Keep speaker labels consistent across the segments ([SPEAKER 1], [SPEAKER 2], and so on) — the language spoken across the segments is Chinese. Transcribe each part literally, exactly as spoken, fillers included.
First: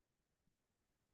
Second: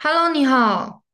[SPEAKER 1] Hello，你好。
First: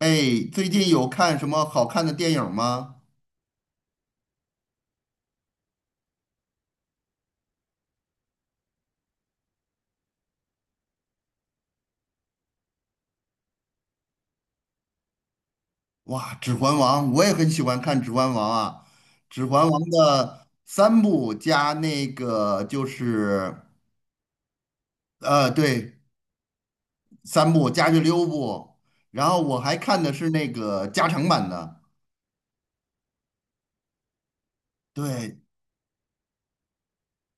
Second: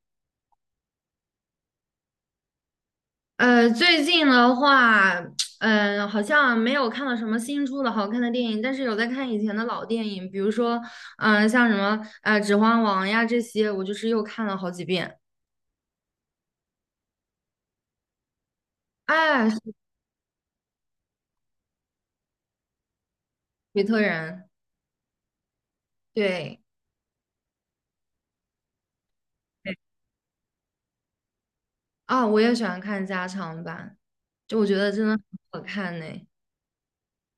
[SPEAKER 2] 哎，最近有看什么好看的电影吗？
[SPEAKER 1] 呃，最近的话，嗯、好像没有看到什么新出的好看的电影，但是有在看以前的老电影，比如说，嗯、像什么呃《指环王》呀这些，我就是又看了好几遍。
[SPEAKER 2] 哇，《指环王》，我也很喜欢看《指环王》啊，《指
[SPEAKER 1] 哎，
[SPEAKER 2] 环王》的三部加那个就是
[SPEAKER 1] 比特人，
[SPEAKER 2] 呃，对，
[SPEAKER 1] 对，
[SPEAKER 2] 三部加去六部，然后我还
[SPEAKER 1] 对
[SPEAKER 2] 看的是那个加长版的。
[SPEAKER 1] 啊、我也喜欢看加长版，就我觉得真的很
[SPEAKER 2] 对，
[SPEAKER 1] 好看呢。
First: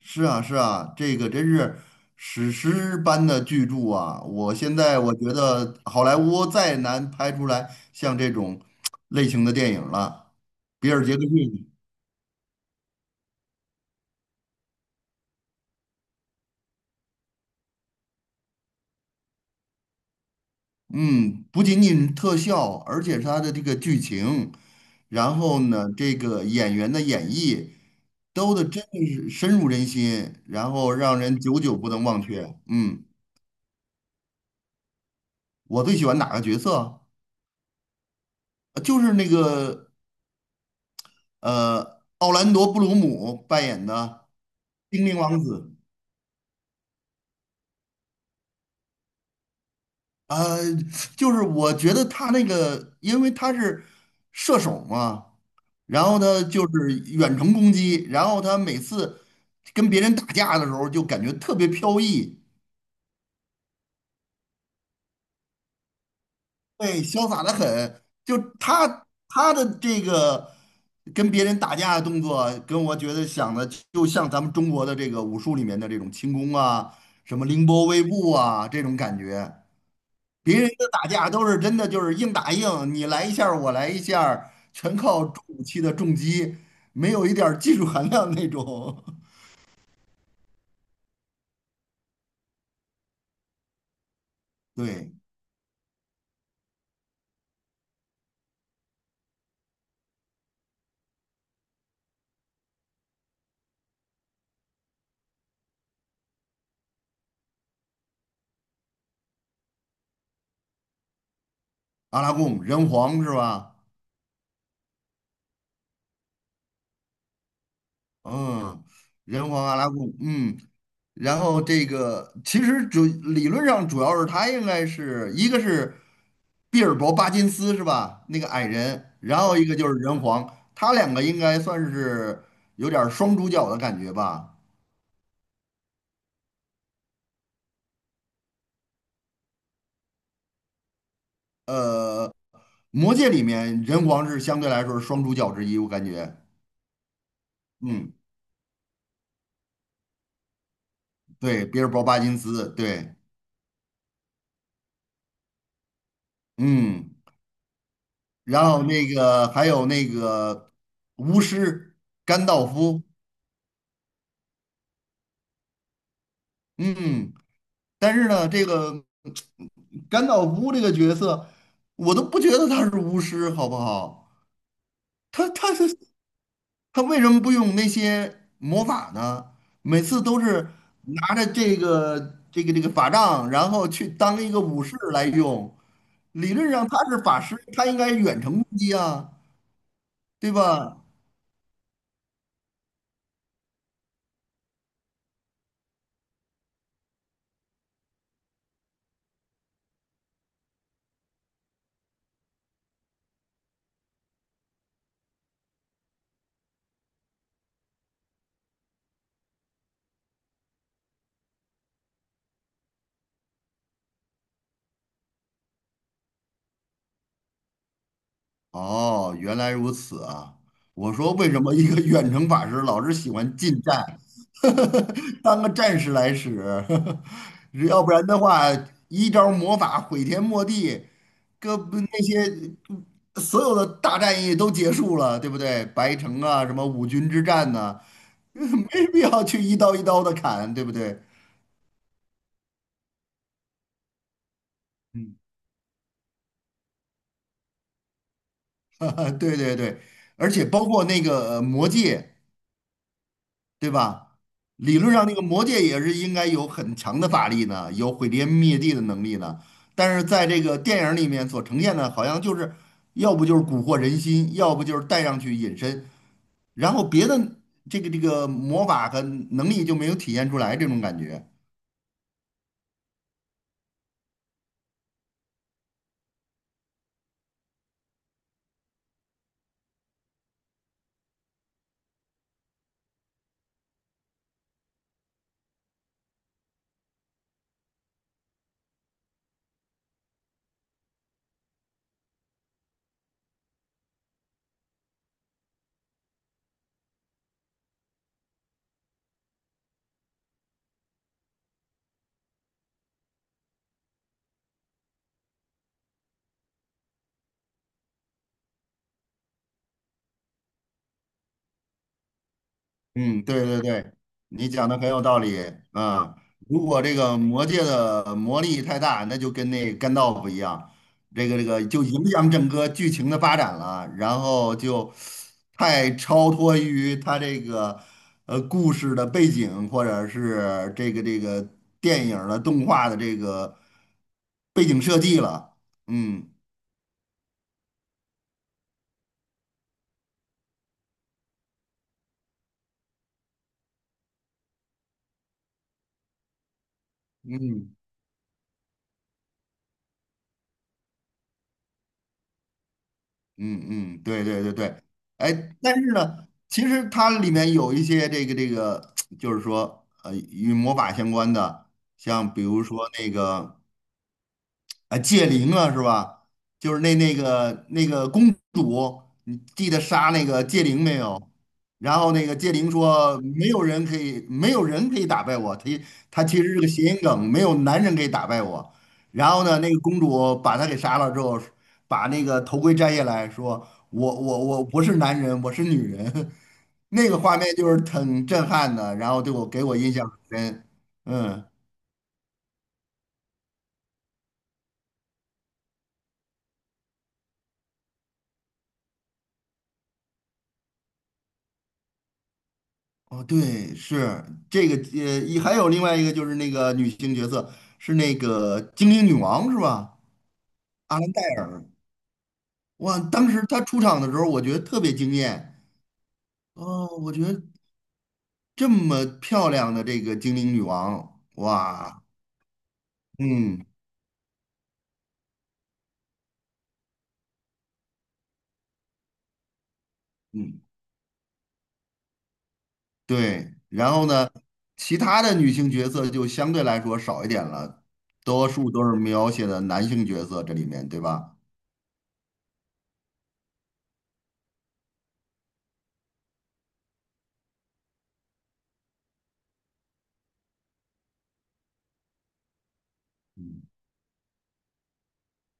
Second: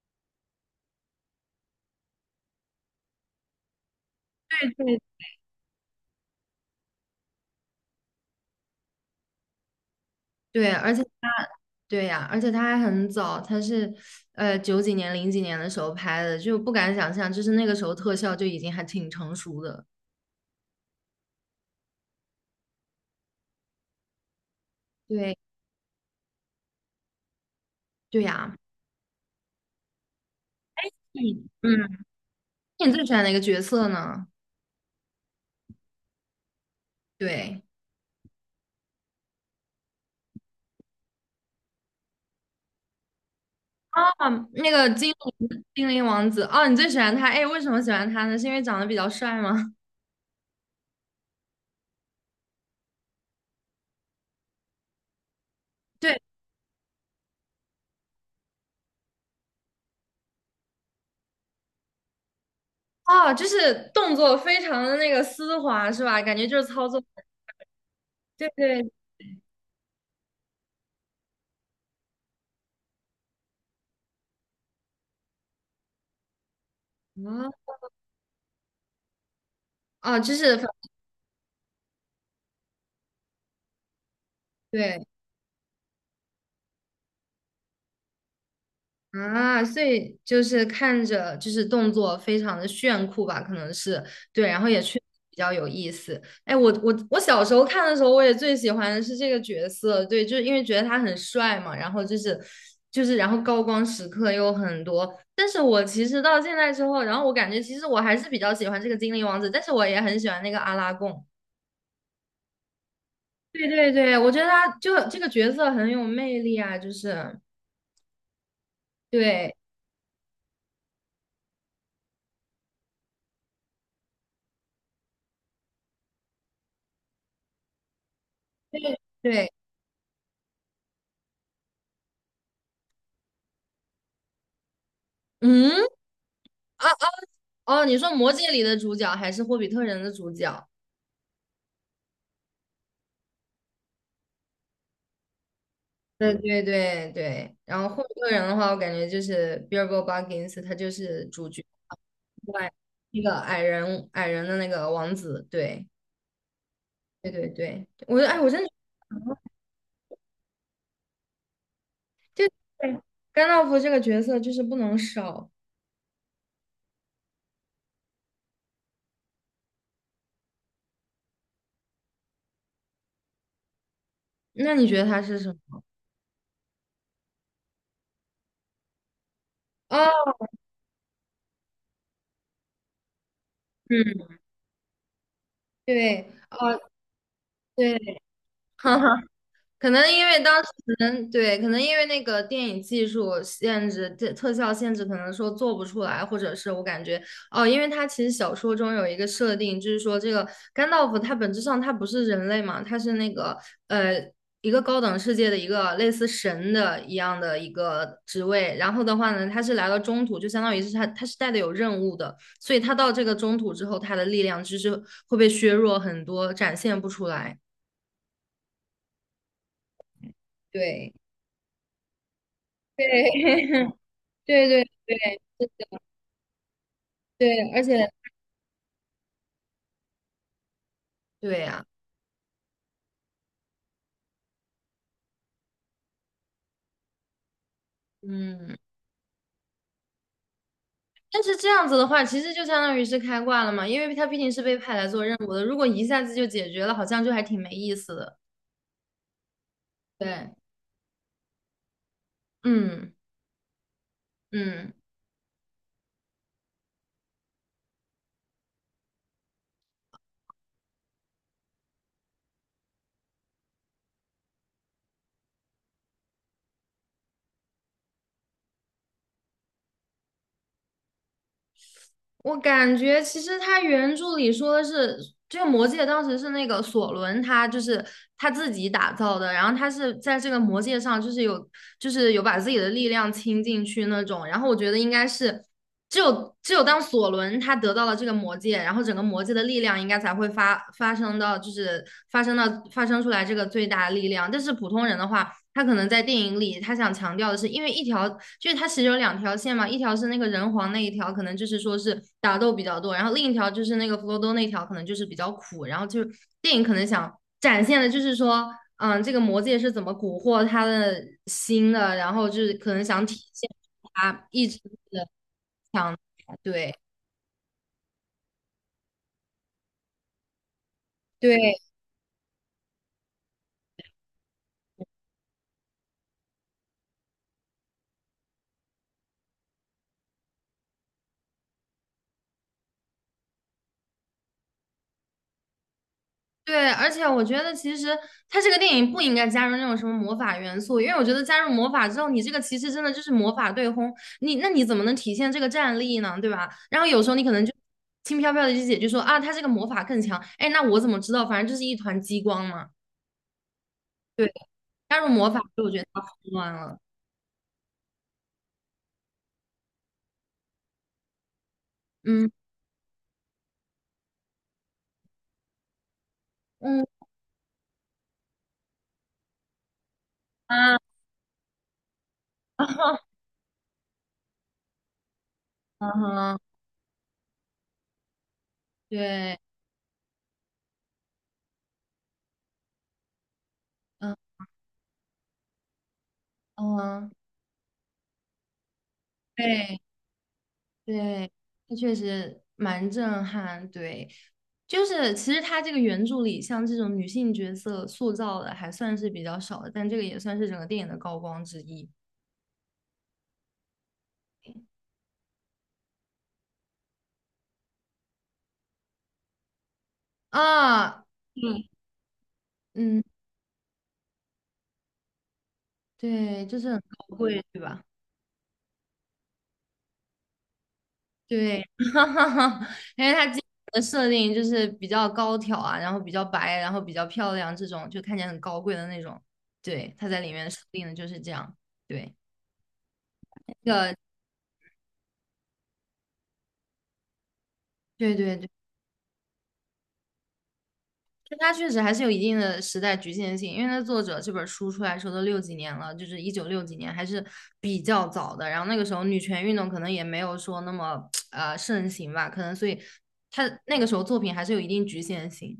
[SPEAKER 2] 是啊，是啊，这个真是史诗般的巨著啊！我现在我觉得好莱坞再难拍出来像这种类型的电影了，
[SPEAKER 1] 对，对
[SPEAKER 2] 比
[SPEAKER 1] 而且
[SPEAKER 2] 尔·杰克逊。
[SPEAKER 1] 对呀、而且它还很早，它是呃九几年、零几年的时候拍的，就不敢想象，就是那个时候特效就已经还挺成熟的。
[SPEAKER 2] 嗯，不仅仅特效，而且是它的这个剧情，然
[SPEAKER 1] 对
[SPEAKER 2] 后呢，这个演员的演绎，
[SPEAKER 1] 对呀，
[SPEAKER 2] 都的真的是深入人心，然后让人
[SPEAKER 1] 嗯
[SPEAKER 2] 久久
[SPEAKER 1] 嗯，
[SPEAKER 2] 不能忘却。
[SPEAKER 1] 那你
[SPEAKER 2] 嗯，
[SPEAKER 1] 最喜欢哪个角色呢？
[SPEAKER 2] 我最喜欢哪个角色？
[SPEAKER 1] 对
[SPEAKER 2] 呃就是那个呃，奥兰多·布鲁姆扮演
[SPEAKER 1] 啊，
[SPEAKER 2] 的
[SPEAKER 1] 那个
[SPEAKER 2] 精
[SPEAKER 1] 精
[SPEAKER 2] 灵王
[SPEAKER 1] 灵
[SPEAKER 2] 子。
[SPEAKER 1] 精灵王子哦，你最喜欢他？哎，为什么喜欢他呢？是因为长得比较帅吗？
[SPEAKER 2] 呃，就是我觉得他那个，因为他是射手嘛，然
[SPEAKER 1] 对
[SPEAKER 2] 后呢就是远程攻击，然后他每次跟别人打架的时候就感觉特别飘逸，
[SPEAKER 1] 哦，就是动作非常的那个丝滑，是吧？感觉就是操作，
[SPEAKER 2] 对，潇洒的很。就
[SPEAKER 1] 对对
[SPEAKER 2] 他他的这个跟别人打架的动作，跟我觉得想的就像咱们中国的这个武术里面的这种轻功啊，什么凌
[SPEAKER 1] 啊
[SPEAKER 2] 波微步啊这种感觉。
[SPEAKER 1] 啊，就是
[SPEAKER 2] 别
[SPEAKER 1] 反
[SPEAKER 2] 人的打架都是真的，就是硬打硬，你来一下儿我来一下儿全
[SPEAKER 1] 对
[SPEAKER 2] 靠重武器的重击，没有一点儿技术含量那种。
[SPEAKER 1] 啊，所以就是看着就是动作非常的炫酷吧，可能是对，然后 也确实
[SPEAKER 2] 对，
[SPEAKER 1] 比较有意思。哎，我我我小时候看的时候，我也最喜欢的是这个角色，对，就是因为觉得他很帅嘛，然后就是就是然后高光时刻又很多。但是我其实到现在之后，然后我感觉其实我还是比较喜欢这个精灵王子，但是我也很喜欢那个阿拉贡。
[SPEAKER 2] 阿拉贡人皇是
[SPEAKER 1] 对
[SPEAKER 2] 吧？
[SPEAKER 1] 对对，我觉得他就这个角色很有魅力啊，就是
[SPEAKER 2] 嗯，人
[SPEAKER 1] 对
[SPEAKER 2] 皇阿拉贡，嗯，然后这个其实主理论上主要是他应该是一个是毕尔博巴金斯是吧？那个矮人，然
[SPEAKER 1] 对，
[SPEAKER 2] 后一个就是人皇，他两个应该算是有点儿双主角的感觉吧。
[SPEAKER 1] 嗯。啊。哦，你说《魔戒》里的主角还是《霍比特人》的主角？
[SPEAKER 2] 呃。魔戒里面人皇是相对来说是双主角之一，我感
[SPEAKER 1] 对
[SPEAKER 2] 觉，
[SPEAKER 1] 对对对。然后《霍
[SPEAKER 2] 嗯，
[SPEAKER 1] 比特人》的话，我感觉就是 Bilbo Baggins,他就是主角，
[SPEAKER 2] 对，比尔博·巴金
[SPEAKER 1] 另
[SPEAKER 2] 斯，
[SPEAKER 1] 外
[SPEAKER 2] 对，
[SPEAKER 1] 那个矮人矮人的那个王子。对
[SPEAKER 2] 嗯，
[SPEAKER 1] 对对对，我哎，我真
[SPEAKER 2] 然
[SPEAKER 1] 的
[SPEAKER 2] 后那个还有那个巫师
[SPEAKER 1] 就
[SPEAKER 2] 甘道
[SPEAKER 1] 对
[SPEAKER 2] 夫，
[SPEAKER 1] 甘道夫这个角色就是不能少。
[SPEAKER 2] 嗯，但是呢，这个甘道夫这个角色，我都不觉得他是巫师，好不好？
[SPEAKER 1] 那你觉得他是
[SPEAKER 2] 他
[SPEAKER 1] 什
[SPEAKER 2] 他
[SPEAKER 1] 么？
[SPEAKER 2] 是他为什么不用那些魔法呢？每次
[SPEAKER 1] 哦，
[SPEAKER 2] 都是拿着这个这个这个法杖，然后去
[SPEAKER 1] 嗯，
[SPEAKER 2] 当一个武士来用。
[SPEAKER 1] 对，
[SPEAKER 2] 理论
[SPEAKER 1] 哦，
[SPEAKER 2] 上他是法师，他
[SPEAKER 1] 对，
[SPEAKER 2] 应该 远程攻击
[SPEAKER 1] 哈哈。
[SPEAKER 2] 啊，
[SPEAKER 1] 可能因为
[SPEAKER 2] 对
[SPEAKER 1] 当时可
[SPEAKER 2] 吧？
[SPEAKER 1] 能对，可能因为那个电影技术限制、特特效限制，可能说做不出来，或者是我感觉哦，因为它其实小说中有一个设定，就是说这个甘道夫他本质上他不是人类嘛，他是那个呃一个高等世界的一个类似神的一样的一个职位，然后的话呢，他是来到中土，就相当于是他他是带的有任务的，所以他到这个中土之后，他的力量就是会被削弱很多，展现不出来。
[SPEAKER 2] 哦，原来如此啊！我
[SPEAKER 1] 对，
[SPEAKER 2] 说为什么一个远程法师老是
[SPEAKER 1] 对，
[SPEAKER 2] 喜欢近 战，
[SPEAKER 1] 对对对
[SPEAKER 2] 当个战士来使，
[SPEAKER 1] 对，而 且
[SPEAKER 2] 要不然的话，一招魔法毁天没地，
[SPEAKER 1] 对
[SPEAKER 2] 各
[SPEAKER 1] 呀，
[SPEAKER 2] 不那些所有的大战役都结束了，对不对？白城啊，什么五军之战呐、
[SPEAKER 1] 嗯，
[SPEAKER 2] 没必要去一刀一刀的砍，对不对？
[SPEAKER 1] 但是这样子的话，其实就相当于是开挂了嘛，因为他毕竟是被派来做
[SPEAKER 2] 嗯。
[SPEAKER 1] 任务的，如果一下子就解决了，好像就还挺没意思的。
[SPEAKER 2] 对对对，
[SPEAKER 1] 对，
[SPEAKER 2] 而且包括那个呃魔戒，
[SPEAKER 1] 嗯
[SPEAKER 2] 对吧？
[SPEAKER 1] 嗯。
[SPEAKER 2] 理论上那个魔戒也是应该有很强的法力呢，有毁天灭地的能力呢。但是在这个电影里面所呈现的，好像就是要不就是蛊惑人心，要不就是带上去隐身，然后别的这个这个魔法和能力就没有体现出来这种感觉。
[SPEAKER 1] 我感觉其实他原著里说的是，这个魔戒当时是那个索伦他就是他自己打造的，然后他是在这个魔戒上就是有就是有把自己的力量倾进去那种，然后我觉得应该是只有只有当索伦他得到了这个魔戒，然后整个魔戒的力量应该才会发发生到就是发生到发生出来这个最大的力量，但是普通人的话。他可能在电影里，他想强调的是，因为一条就是他其实有两条线嘛，一条是那个人皇那一条，可能就是说是打斗比较多，然后另一条就是那个弗罗多那条，可能就是比较苦。然后就是电影可能想展现的就是说，嗯，这个魔戒是怎么蛊惑他的心的，然后就是可能想体
[SPEAKER 2] 嗯，对
[SPEAKER 1] 现
[SPEAKER 2] 对对，
[SPEAKER 1] 他一
[SPEAKER 2] 你
[SPEAKER 1] 直
[SPEAKER 2] 讲的很有
[SPEAKER 1] 的
[SPEAKER 2] 道理。
[SPEAKER 1] 强
[SPEAKER 2] 啊！
[SPEAKER 1] 大
[SPEAKER 2] 如
[SPEAKER 1] 对
[SPEAKER 2] 果这个魔界的魔力太大，那就跟那干豆腐一样，这个这
[SPEAKER 1] 对，
[SPEAKER 2] 个就影响整个剧情的发展了，然后就太超脱于他这个呃故事的背景，或者是这个这个电影儿的动画的这个背景设计了。嗯
[SPEAKER 1] 对，而且我觉得其实它这个电影不应该加入那种什么魔法元素，因为我觉得加入魔法之后，你这个其实真的就是魔法对轰，你那你怎么能体现这个战力呢？对吧？然后有时候你可能就
[SPEAKER 2] 嗯，
[SPEAKER 1] 轻飘飘的就解决说啊，他这个魔法更强，哎，那我怎么知道？反正就是一团激光嘛。
[SPEAKER 2] 嗯嗯，对
[SPEAKER 1] 对，
[SPEAKER 2] 对对对，
[SPEAKER 1] 加入魔
[SPEAKER 2] 哎，
[SPEAKER 1] 法之我
[SPEAKER 2] 但
[SPEAKER 1] 觉得
[SPEAKER 2] 是
[SPEAKER 1] 它混
[SPEAKER 2] 呢，
[SPEAKER 1] 乱
[SPEAKER 2] 其
[SPEAKER 1] 了。
[SPEAKER 2] 实它里面有一些这个这个，就是说，呃，与魔法相关的，
[SPEAKER 1] 嗯
[SPEAKER 2] 像比如说那个啊，戒灵啊，是吧？就是
[SPEAKER 1] 嗯
[SPEAKER 2] 那那个那个公主，你记得杀那个戒
[SPEAKER 1] 啊
[SPEAKER 2] 灵没有？然后那个戒灵说，没有人可以，没有人可以打败我。他
[SPEAKER 1] 啊
[SPEAKER 2] 他
[SPEAKER 1] 哈，
[SPEAKER 2] 其实是个谐音梗，没有男人可以打败我。然
[SPEAKER 1] 对，
[SPEAKER 2] 后呢，那个公主把他给杀了之后，把那个头盔摘下来说，
[SPEAKER 1] 嗯
[SPEAKER 2] 我我我不是男人，我是女人。那
[SPEAKER 1] 嗯，
[SPEAKER 2] 个画面就是挺震撼的，然后对我给我
[SPEAKER 1] 对。
[SPEAKER 2] 印象很深。
[SPEAKER 1] 对，
[SPEAKER 2] 嗯。
[SPEAKER 1] 它确实蛮震撼。对，就是其实它这个原著里，像这种女性角色塑造的还算是比较少的，但这个也算是整个电影的高光之一
[SPEAKER 2] 哦，对，是这个，呃，一还有另外一个就是那个女性角色是那个精灵女王是吧？阿
[SPEAKER 1] 啊。
[SPEAKER 2] 兰戴
[SPEAKER 1] 嗯，
[SPEAKER 2] 尔，哇，
[SPEAKER 1] 嗯，
[SPEAKER 2] 当时她出场的时候，我觉得特别惊艳。
[SPEAKER 1] 对，就是很
[SPEAKER 2] 哦，我
[SPEAKER 1] 高
[SPEAKER 2] 觉得
[SPEAKER 1] 贵，对吧？
[SPEAKER 2] 这么漂亮的这个精灵女王，
[SPEAKER 1] 对，
[SPEAKER 2] 哇，
[SPEAKER 1] 因为它基
[SPEAKER 2] 嗯
[SPEAKER 1] 本的设定就是比较高挑啊，然后比较白，然后比较漂亮，这种就看起来很高贵的那种。对，它在里面设
[SPEAKER 2] 嗯，
[SPEAKER 1] 定的就是这样。对，
[SPEAKER 2] 对。
[SPEAKER 1] 那
[SPEAKER 2] 然
[SPEAKER 1] 个，
[SPEAKER 2] 后呢，其他的女性角色就相对来说少一点了，
[SPEAKER 1] 对对对。
[SPEAKER 2] 多数都是描写的男性角色这里面，对吧？
[SPEAKER 1] 但它确实还是有一定的时代局限性，因为它作者这本书出来的时候都六几年了，就是一九六几年，还是比较早的。然后那个时候女权运动可能也没有说那么呃盛行吧，可能所以它
[SPEAKER 2] 嗯。
[SPEAKER 1] 那个时候作品还是有一定局限性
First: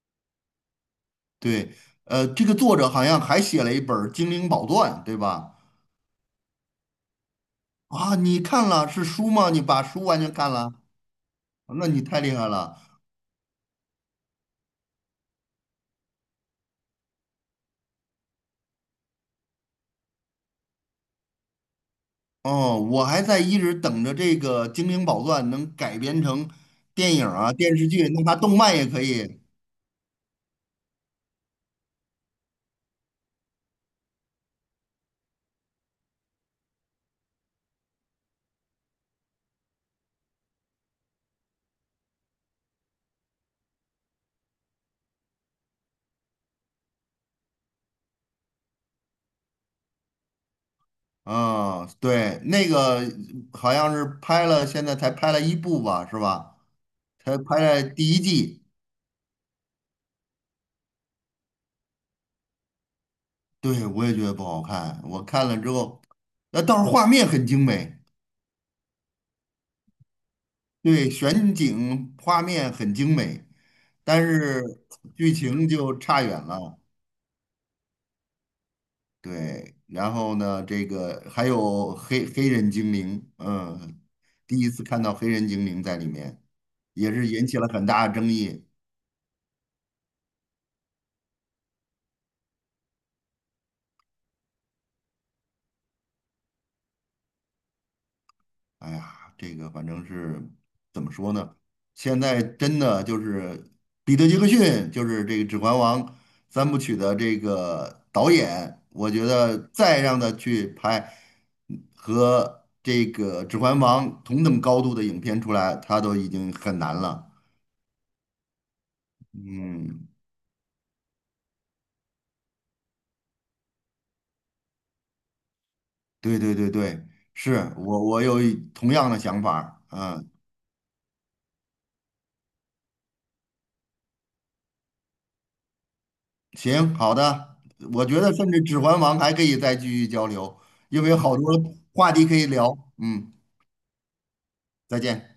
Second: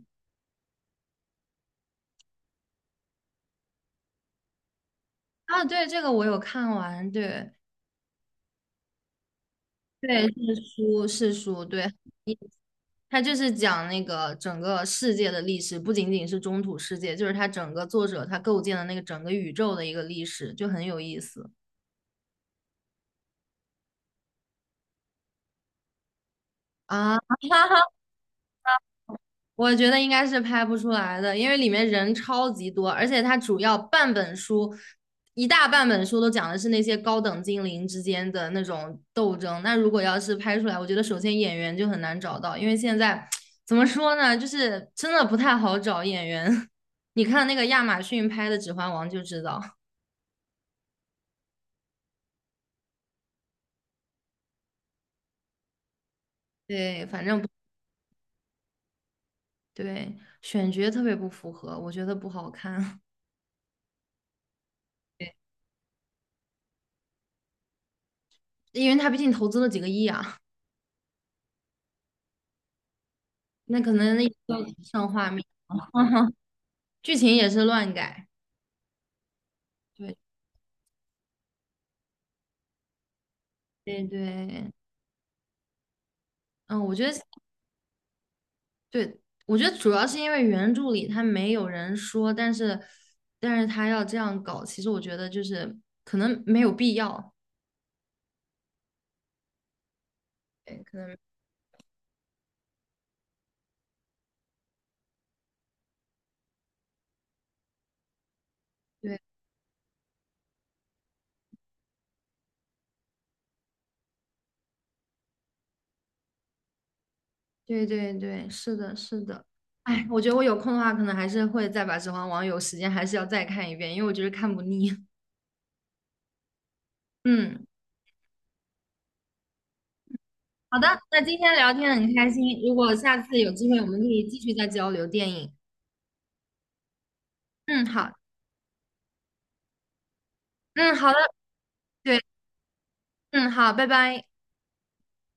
[SPEAKER 2] 对，呃，这个作者好像还写了一本儿《精灵宝钻》，对吧？
[SPEAKER 1] 啊。对，这个我有看完，对
[SPEAKER 2] 啊，你看了是书吗？你把书完
[SPEAKER 1] 对
[SPEAKER 2] 全看
[SPEAKER 1] 是
[SPEAKER 2] 了，
[SPEAKER 1] 书是书，
[SPEAKER 2] 那
[SPEAKER 1] 对，
[SPEAKER 2] 你太厉
[SPEAKER 1] 一
[SPEAKER 2] 害了。
[SPEAKER 1] 它就是讲那个整个世界的历史，不仅仅是中土世界，就是它整个作者他构建的那个整个宇宙的一个历史，就很有意思
[SPEAKER 2] 哦，我还在一直等着这个《精灵宝钻》能改编成电
[SPEAKER 1] 啊。
[SPEAKER 2] 影儿啊、电视 剧，那它动漫也可以。
[SPEAKER 1] 我觉得应该是拍不出来的，因为里面人超级多，而且它主要半本书，一大半本书都讲的是那些高等精灵之间的那种斗争。那如果要是拍出来，我觉得首先演员就很难找到，因为现在怎么说呢，就是真的不太好找演员。你看那个亚马逊拍的《指环王》就知道，
[SPEAKER 2] 啊，对，那个好像是拍了，现在才拍了一部吧，是吧？
[SPEAKER 1] 对，反
[SPEAKER 2] 才
[SPEAKER 1] 正不
[SPEAKER 2] 拍了第一季。
[SPEAKER 1] 对，选角特别不符合，我觉得不好看。
[SPEAKER 2] 对，我也觉得不好看，我
[SPEAKER 1] 对，
[SPEAKER 2] 看了之后，那倒是画面很精美。
[SPEAKER 1] 因为他毕竟投资了几个亿啊，
[SPEAKER 2] 对，选景画面很精美，
[SPEAKER 1] 那可能
[SPEAKER 2] 但
[SPEAKER 1] 那
[SPEAKER 2] 是
[SPEAKER 1] 要上画
[SPEAKER 2] 剧
[SPEAKER 1] 面。
[SPEAKER 2] 情就差远了。
[SPEAKER 1] 剧情也是乱改。
[SPEAKER 2] 对，然
[SPEAKER 1] 对，
[SPEAKER 2] 后呢，这个还有黑黑人精灵，嗯，
[SPEAKER 1] 对
[SPEAKER 2] 第一
[SPEAKER 1] 对，
[SPEAKER 2] 次看到黑人精灵在里面，
[SPEAKER 1] 嗯，我觉
[SPEAKER 2] 也
[SPEAKER 1] 得
[SPEAKER 2] 是引起了很大的争议。
[SPEAKER 1] 对，我觉得主要是因为原著里他没有人说，但是但是他要这样搞，其实我觉得就是可能没有必要，
[SPEAKER 2] 哎呀，这个反正是
[SPEAKER 1] 对，可
[SPEAKER 2] 怎么
[SPEAKER 1] 能
[SPEAKER 2] 说呢？现在真的就是彼得·杰克逊，就是这个《指环王》三部曲的这个导演，我
[SPEAKER 1] 对
[SPEAKER 2] 觉得再让他去拍和这个《指环王》同等高度的影片出来，他都已经很难了。
[SPEAKER 1] 对对对，是的，是的。哎，
[SPEAKER 2] 嗯，
[SPEAKER 1] 我觉得我有空的话，可能还是会再把《指环王》有时间还是要再看一遍，因为我觉得看不腻。
[SPEAKER 2] 对对对对，
[SPEAKER 1] 嗯，
[SPEAKER 2] 是我我有一同样的想法儿，嗯。
[SPEAKER 1] 好的，那今天聊天很开心，如果下次有机会，我们可以继续再交流电影。
[SPEAKER 2] 行，好的，
[SPEAKER 1] 嗯，
[SPEAKER 2] 我
[SPEAKER 1] 好，
[SPEAKER 2] 觉得甚至《指环王》还可以再继续交流，
[SPEAKER 1] 嗯，
[SPEAKER 2] 因为
[SPEAKER 1] 好的，
[SPEAKER 2] 有好多话
[SPEAKER 1] 对，
[SPEAKER 2] 题可以聊。嗯，
[SPEAKER 1] 嗯，好，拜拜。
[SPEAKER 2] 再见。